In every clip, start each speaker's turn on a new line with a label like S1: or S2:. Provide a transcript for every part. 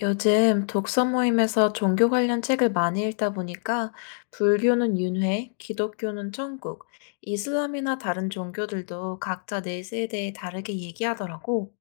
S1: 요즘 독서 모임에서 종교 관련 책을 많이 읽다 보니까 불교는 윤회, 기독교는 천국, 이슬람이나 다른 종교들도 각자 내세에 대해 다르게 얘기하더라고.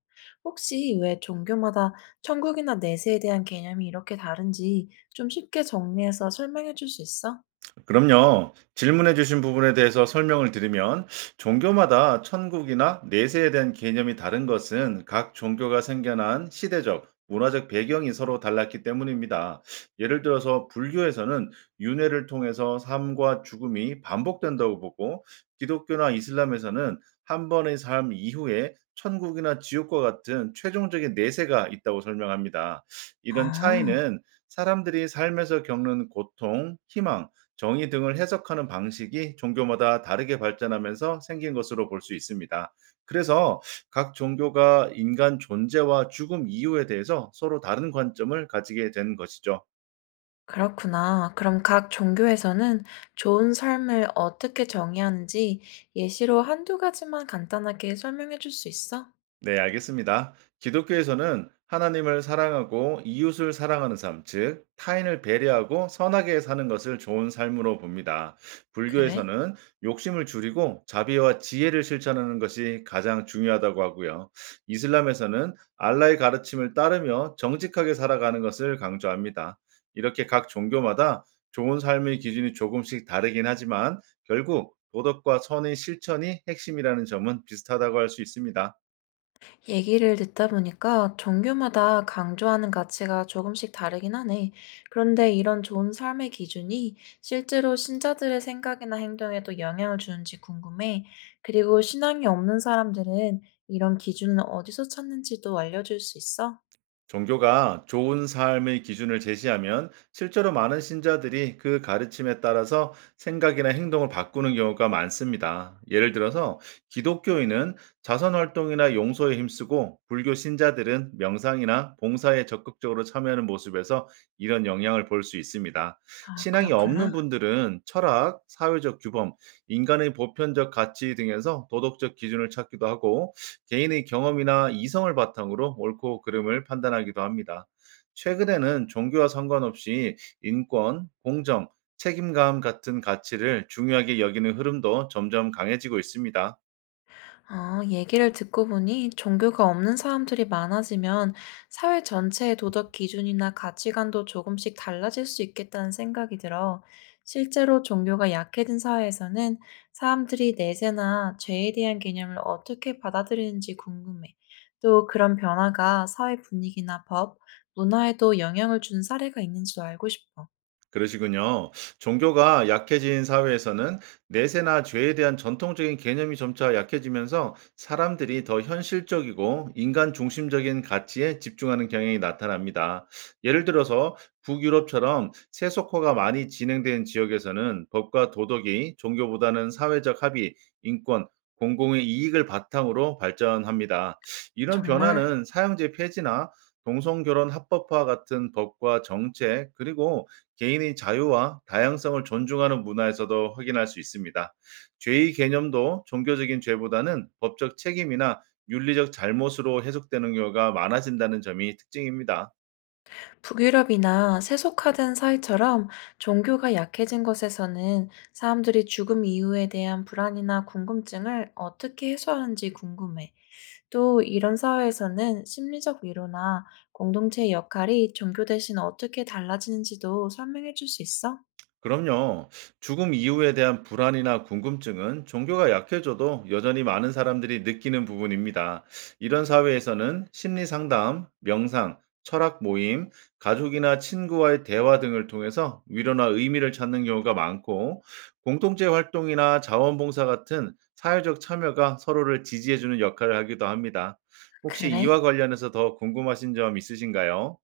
S1: 혹시 왜 종교마다 천국이나 내세에 대한 개념이 이렇게 다른지 좀 쉽게 정리해서 설명해 줄 수 있어?
S2: 그럼요. 질문해 주신 부분에 대해서 설명을 드리면 종교마다 천국이나 내세에 대한 개념이 다른 것은 각 종교가 생겨난 시대적, 문화적 배경이 서로 달랐기 때문입니다. 예를 들어서 불교에서는 윤회를 통해서 삶과 죽음이 반복된다고 보고 기독교나 이슬람에서는 한 번의 삶 이후에 천국이나 지옥과 같은 최종적인 내세가 있다고 설명합니다. 이런
S1: 아,
S2: 차이는 사람들이 삶에서 겪는 고통, 희망, 정의 등을 해석하는 방식이 종교마다 다르게 발전하면서 생긴 것으로 볼 수 있습니다. 그래서 각 종교가 인간 존재와 죽음 이유에 대해서 서로 다른 관점을 가지게 된 것이죠.
S1: 그렇구나. 그럼 각 종교에서는 좋은 삶을 어떻게 정의하는지 예시로 한두 가지만 간단하게 설명해 줄 수 있어?
S2: 네, 알겠습니다. 기독교에서는 하나님을 사랑하고 이웃을 사랑하는 삶, 즉 타인을 배려하고 선하게 사는 것을 좋은 삶으로 봅니다.
S1: 그래?
S2: 불교에서는 욕심을 줄이고 자비와 지혜를 실천하는 것이 가장 중요하다고 하고요. 이슬람에서는 알라의 가르침을 따르며 정직하게 살아가는 것을 강조합니다. 이렇게 각 종교마다 좋은 삶의 기준이 조금씩 다르긴 하지만 결국 도덕과 선의 실천이 핵심이라는 점은 비슷하다고 할 수 있습니다.
S1: 얘기를 듣다 보니까 종교마다 강조하는 가치가 조금씩 다르긴 하네. 그런데 이런 좋은 삶의 기준이 실제로 신자들의 생각이나 행동에도 영향을 주는지 궁금해. 그리고 신앙이 없는 사람들은 이런 기준을 어디서 찾는지도 알려줄 수 있어?
S2: 종교가 좋은 삶의 기준을 제시하면 실제로 많은 신자들이 그 가르침에 따라서 생각이나 행동을 바꾸는 경우가 많습니다. 예를 들어서 기독교인은 자선 활동이나 용서에 힘쓰고 불교 신자들은 명상이나 봉사에 적극적으로 참여하는 모습에서 이런 영향을 볼 수 있습니다.
S1: 아,
S2: 신앙이
S1: 그렇구나.
S2: 없는 분들은 철학, 사회적 규범, 인간의 보편적 가치 등에서 도덕적 기준을 찾기도 하고 개인의 경험이나 이성을 바탕으로 옳고 그름을 판단하기도 합니다. 최근에는 종교와 상관없이 인권, 공정, 책임감 같은 가치를 중요하게 여기는 흐름도 점점 강해지고 있습니다.
S1: 아, 얘기를 듣고 보니 종교가 없는 사람들이 많아지면 사회 전체의 도덕 기준이나 가치관도 조금씩 달라질 수 있겠다는 생각이 들어. 실제로 종교가 약해진 사회에서는 사람들이 내세나 죄에 대한 개념을 어떻게 받아들이는지 궁금해. 또 그런 변화가 사회 분위기나 법, 문화에도 영향을 준 사례가 있는지도 알고 싶어.
S2: 그러시군요. 종교가 약해진 사회에서는 내세나 죄에 대한 전통적인 개념이 점차 약해지면서 사람들이 더 현실적이고 인간 중심적인 가치에 집중하는 경향이 나타납니다. 예를 들어서 북유럽처럼 세속화가 많이 진행된 지역에서는 법과 도덕이 종교보다는 사회적 합의, 인권, 공공의 이익을 바탕으로 발전합니다. 이런
S1: 정말
S2: 변화는 사형제 폐지나 동성결혼 합법화 같은 법과 정책, 그리고 개인의 자유와 다양성을 존중하는 문화에서도 확인할 수 있습니다. 죄의 개념도 종교적인 죄보다는 법적 책임이나 윤리적 잘못으로 해석되는 경우가 많아진다는 점이 특징입니다.
S1: 북유럽이나 세속화된 사회처럼 종교가 약해진 곳에서는 사람들이 죽음 이후에 대한 불안이나 궁금증을 어떻게 해소하는지 궁금해. 또 이런 사회에서는 심리적 위로나 공동체의 역할이 종교 대신 어떻게 달라지는지도 설명해 줄 수 있어?
S2: 그럼요. 죽음 이후에 대한 불안이나 궁금증은 종교가 약해져도 여전히 많은 사람들이 느끼는 부분입니다. 이런 사회에서는 심리 상담, 명상, 철학 모임, 가족이나 친구와의 대화 등을 통해서 위로나 의미를 찾는 경우가 많고, 공동체 활동이나 자원봉사 같은 사회적 참여가 서로를 지지해주는 역할을 하기도 합니다. 혹시
S1: 그래?
S2: 이와 관련해서 더 궁금하신 점 있으신가요?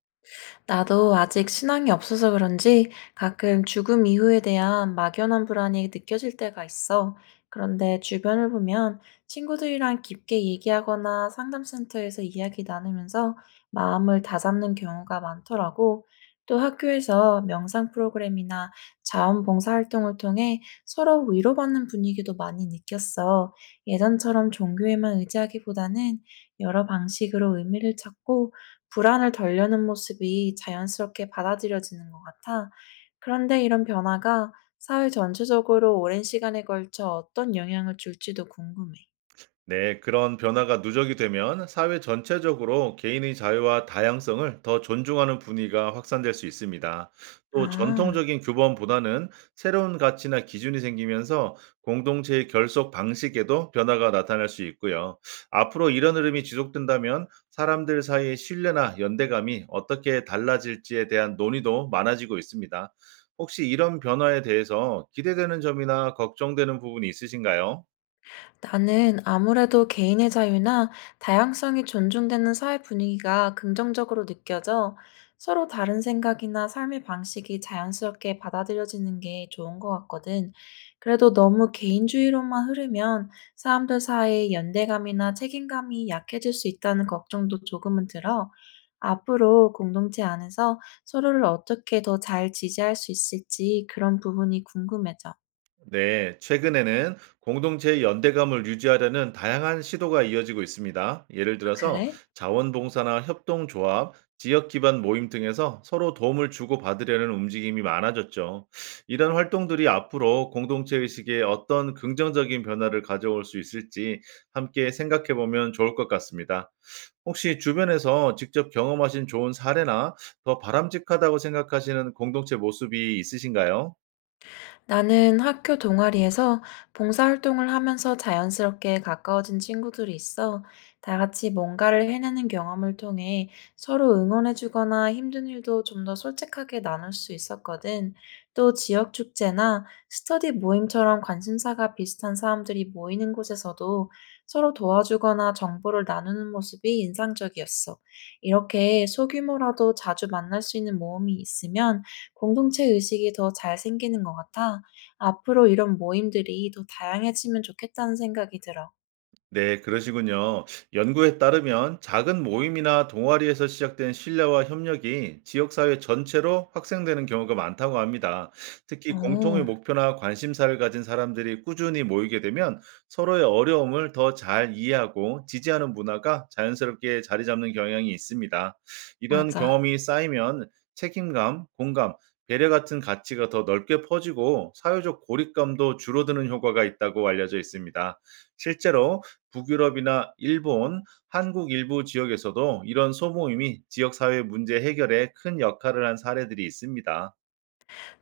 S1: 나도 아직 신앙이 없어서 그런지 가끔 죽음 이후에 대한 막연한 불안이 느껴질 때가 있어. 그런데 주변을 보면 친구들이랑 깊게 얘기하거나 상담센터에서 이야기 나누면서 마음을 다잡는 경우가 많더라고. 또 학교에서 명상 프로그램이나 자원봉사 활동을 통해 서로 위로받는 분위기도 많이 느꼈어. 예전처럼 종교에만 의지하기보다는 여러 방식으로 의미를 찾고 불안을 덜려는 모습이 자연스럽게 받아들여지는 것 같아. 그런데 이런 변화가 사회 전체적으로 오랜 시간에 걸쳐 어떤 영향을 줄지도 궁금해.
S2: 네, 그런 변화가 누적이 되면 사회 전체적으로 개인의 자유와 다양성을 더 존중하는 분위기가 확산될 수 있습니다. 또
S1: 아.
S2: 전통적인 규범보다는 새로운 가치나 기준이 생기면서 공동체의 결속 방식에도 변화가 나타날 수 있고요. 앞으로 이런 흐름이 지속된다면 사람들 사이의 신뢰나 연대감이 어떻게 달라질지에 대한 논의도 많아지고 있습니다. 혹시 이런 변화에 대해서 기대되는 점이나 걱정되는 부분이 있으신가요?
S1: 나는 아무래도 개인의 자유나 다양성이 존중되는 사회 분위기가 긍정적으로 느껴져, 서로 다른 생각이나 삶의 방식이 자연스럽게 받아들여지는 게 좋은 것 같거든. 그래도 너무 개인주의로만 흐르면 사람들 사이의 연대감이나 책임감이 약해질 수 있다는 걱정도 조금은 들어. 앞으로 공동체 안에서 서로를 어떻게 더 잘 지지할 수 있을지 그런 부분이 궁금해져.
S2: 네, 최근에는 공동체의 연대감을 유지하려는 다양한 시도가 이어지고 있습니다. 예를
S1: 아,
S2: 들어서
S1: 그래?
S2: 자원봉사나 협동조합, 지역 기반 모임 등에서 서로 도움을 주고받으려는 움직임이 많아졌죠. 이런 활동들이 앞으로 공동체 의식에 어떤 긍정적인 변화를 가져올 수 있을지 함께 생각해 보면 좋을 것 같습니다. 혹시 주변에서 직접 경험하신 좋은 사례나 더 바람직하다고 생각하시는 공동체 모습이 있으신가요?
S1: 나는 학교 동아리에서 봉사활동을 하면서 자연스럽게 가까워진 친구들이 있어. 다 같이 뭔가를 해내는 경험을 통해 서로 응원해주거나 힘든 일도 좀 더 솔직하게 나눌 수 있었거든. 또 지역 축제나 스터디 모임처럼 관심사가 비슷한 사람들이 모이는 곳에서도 서로 도와주거나 정보를 나누는 모습이 인상적이었어. 이렇게 소규모라도 자주 만날 수 있는 모험이 있으면 공동체 의식이 더 잘 생기는 것 같아. 앞으로 이런 모임들이 더 다양해지면 좋겠다는 생각이 들어.
S2: 네, 그러시군요. 연구에 따르면 작은 모임이나 동아리에서 시작된 신뢰와 협력이 지역사회 전체로 확산되는 경우가 많다고 합니다. 특히
S1: 어,
S2: 공통의 목표나 관심사를 가진 사람들이 꾸준히 모이게 되면 서로의 어려움을 더 잘 이해하고 지지하는 문화가 자연스럽게 자리 잡는 경향이 있습니다. 이런
S1: 맞아.
S2: 경험이 쌓이면 책임감, 공감, 배려 같은 가치가 더 넓게 퍼지고 사회적 고립감도 줄어드는 효과가 있다고 알려져 있습니다. 실제로 북유럽이나 일본, 한국 일부 지역에서도 이런 소모임이 지역사회 문제 해결에 큰 역할을 한 사례들이 있습니다.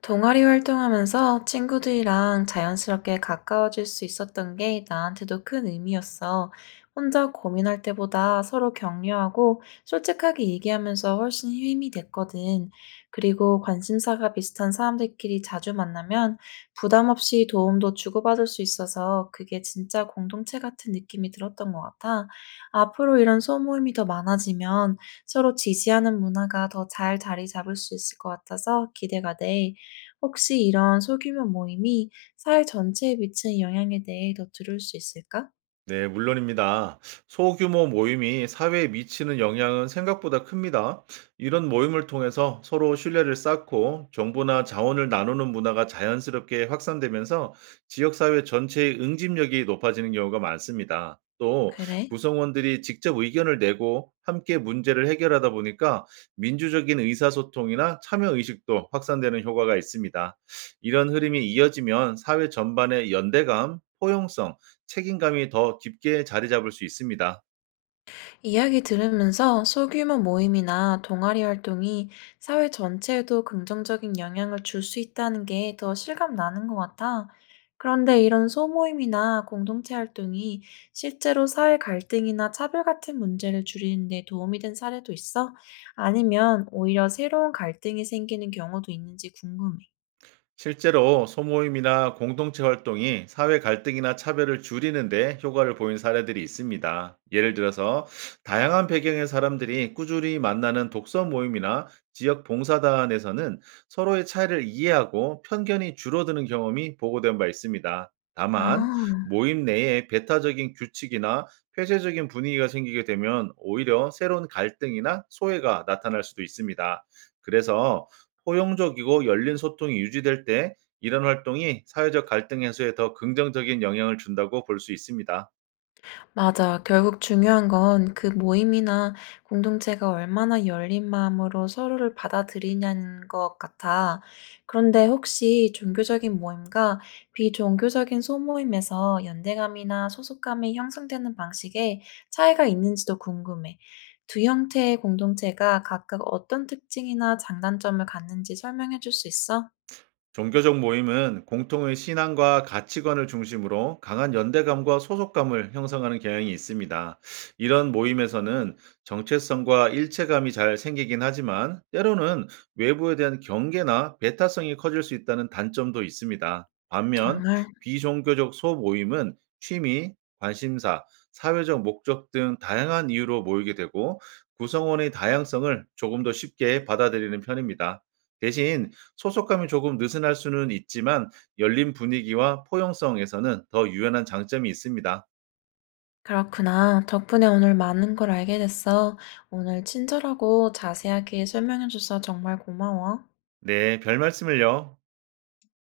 S1: 동아리 활동하면서 친구들이랑 자연스럽게 가까워질 수 있었던 게 나한테도 큰 의미였어. 혼자 고민할 때보다 서로 격려하고 솔직하게 얘기하면서 훨씬 힘이 됐거든. 그리고 관심사가 비슷한 사람들끼리 자주 만나면 부담 없이 도움도 주고받을 수 있어서 그게 진짜 공동체 같은 느낌이 들었던 것 같아. 앞으로 이런 소모임이 더 많아지면 서로 지지하는 문화가 더 잘 자리 잡을 수 있을 것 같아서 기대가 돼. 혹시 이런 소규모 모임이 사회 전체에 미치는 영향에 대해 더 들을 수 있을까?
S2: 네, 물론입니다. 소규모 모임이 사회에 미치는 영향은 생각보다 큽니다. 이런 모임을 통해서 서로 신뢰를 쌓고 정보나 자원을 나누는 문화가 자연스럽게 확산되면서 지역사회 전체의 응집력이 높아지는 경우가 많습니다. 또
S1: 그래?
S2: 구성원들이 직접 의견을 내고 함께 문제를 해결하다 보니까 민주적인 의사소통이나 참여 의식도 확산되는 효과가 있습니다. 이런 흐름이 이어지면 사회 전반의 연대감, 포용성, 책임감이 더 깊게 자리 잡을 수 있습니다.
S1: 이야기 들으면서 소규모 모임이나 동아리 활동이 사회 전체에도 긍정적인 영향을 줄 수 있다는 게 더 실감 나는 것 같아. 그런데 이런 소모임이나 공동체 활동이 실제로 사회 갈등이나 차별 같은 문제를 줄이는 데 도움이 된 사례도 있어? 아니면 오히려 새로운 갈등이 생기는 경우도 있는지 궁금해.
S2: 실제로 소모임이나 공동체 활동이 사회 갈등이나 차별을 줄이는데 효과를 보인 사례들이 있습니다. 예를 들어서 다양한 배경의 사람들이 꾸준히 만나는 독서 모임이나 지역 봉사단에서는 서로의 차이를 이해하고 편견이 줄어드는 경험이 보고된 바 있습니다. 다만
S1: 아.
S2: 모임 내에 배타적인 규칙이나 폐쇄적인 분위기가 생기게 되면 오히려 새로운 갈등이나 소외가 나타날 수도 있습니다. 그래서 포용적이고 열린 소통이 유지될 때 이런 활동이 사회적 갈등 해소에 더 긍정적인 영향을 준다고 볼 수 있습니다.
S1: 맞아. 결국 중요한 건 그 모임이나 공동체가 얼마나 열린 마음으로 서로를 받아들이냐는 것 같아. 그런데 혹시 종교적인 모임과 비종교적인 소모임에서 연대감이나 소속감이 형성되는 방식에 차이가 있는지도 궁금해. 두 형태의 공동체가 각각 어떤 특징이나 장단점을 갖는지 설명해 줄 수 있어?
S2: 종교적 모임은 공통의 신앙과 가치관을 중심으로 강한 연대감과 소속감을 형성하는 경향이 있습니다. 이런 모임에서는 정체성과 일체감이 잘 생기긴 하지만 때로는 외부에 대한 경계나 배타성이 커질 수 있다는 단점도 있습니다. 반면
S1: 정말?
S2: 비종교적 소모임은 취미, 관심사, 사회적 목적 등 다양한 이유로 모이게 되고 구성원의 다양성을 조금 더 쉽게 받아들이는 편입니다. 대신 소속감이 조금 느슨할 수는 있지만 열린 분위기와 포용성에서는 더 유연한 장점이 있습니다.
S1: 그렇구나. 덕분에 오늘 많은 걸 알게 됐어. 오늘 친절하고 자세하게 설명해줘서 정말 고마워.
S2: 네, 별 말씀을요.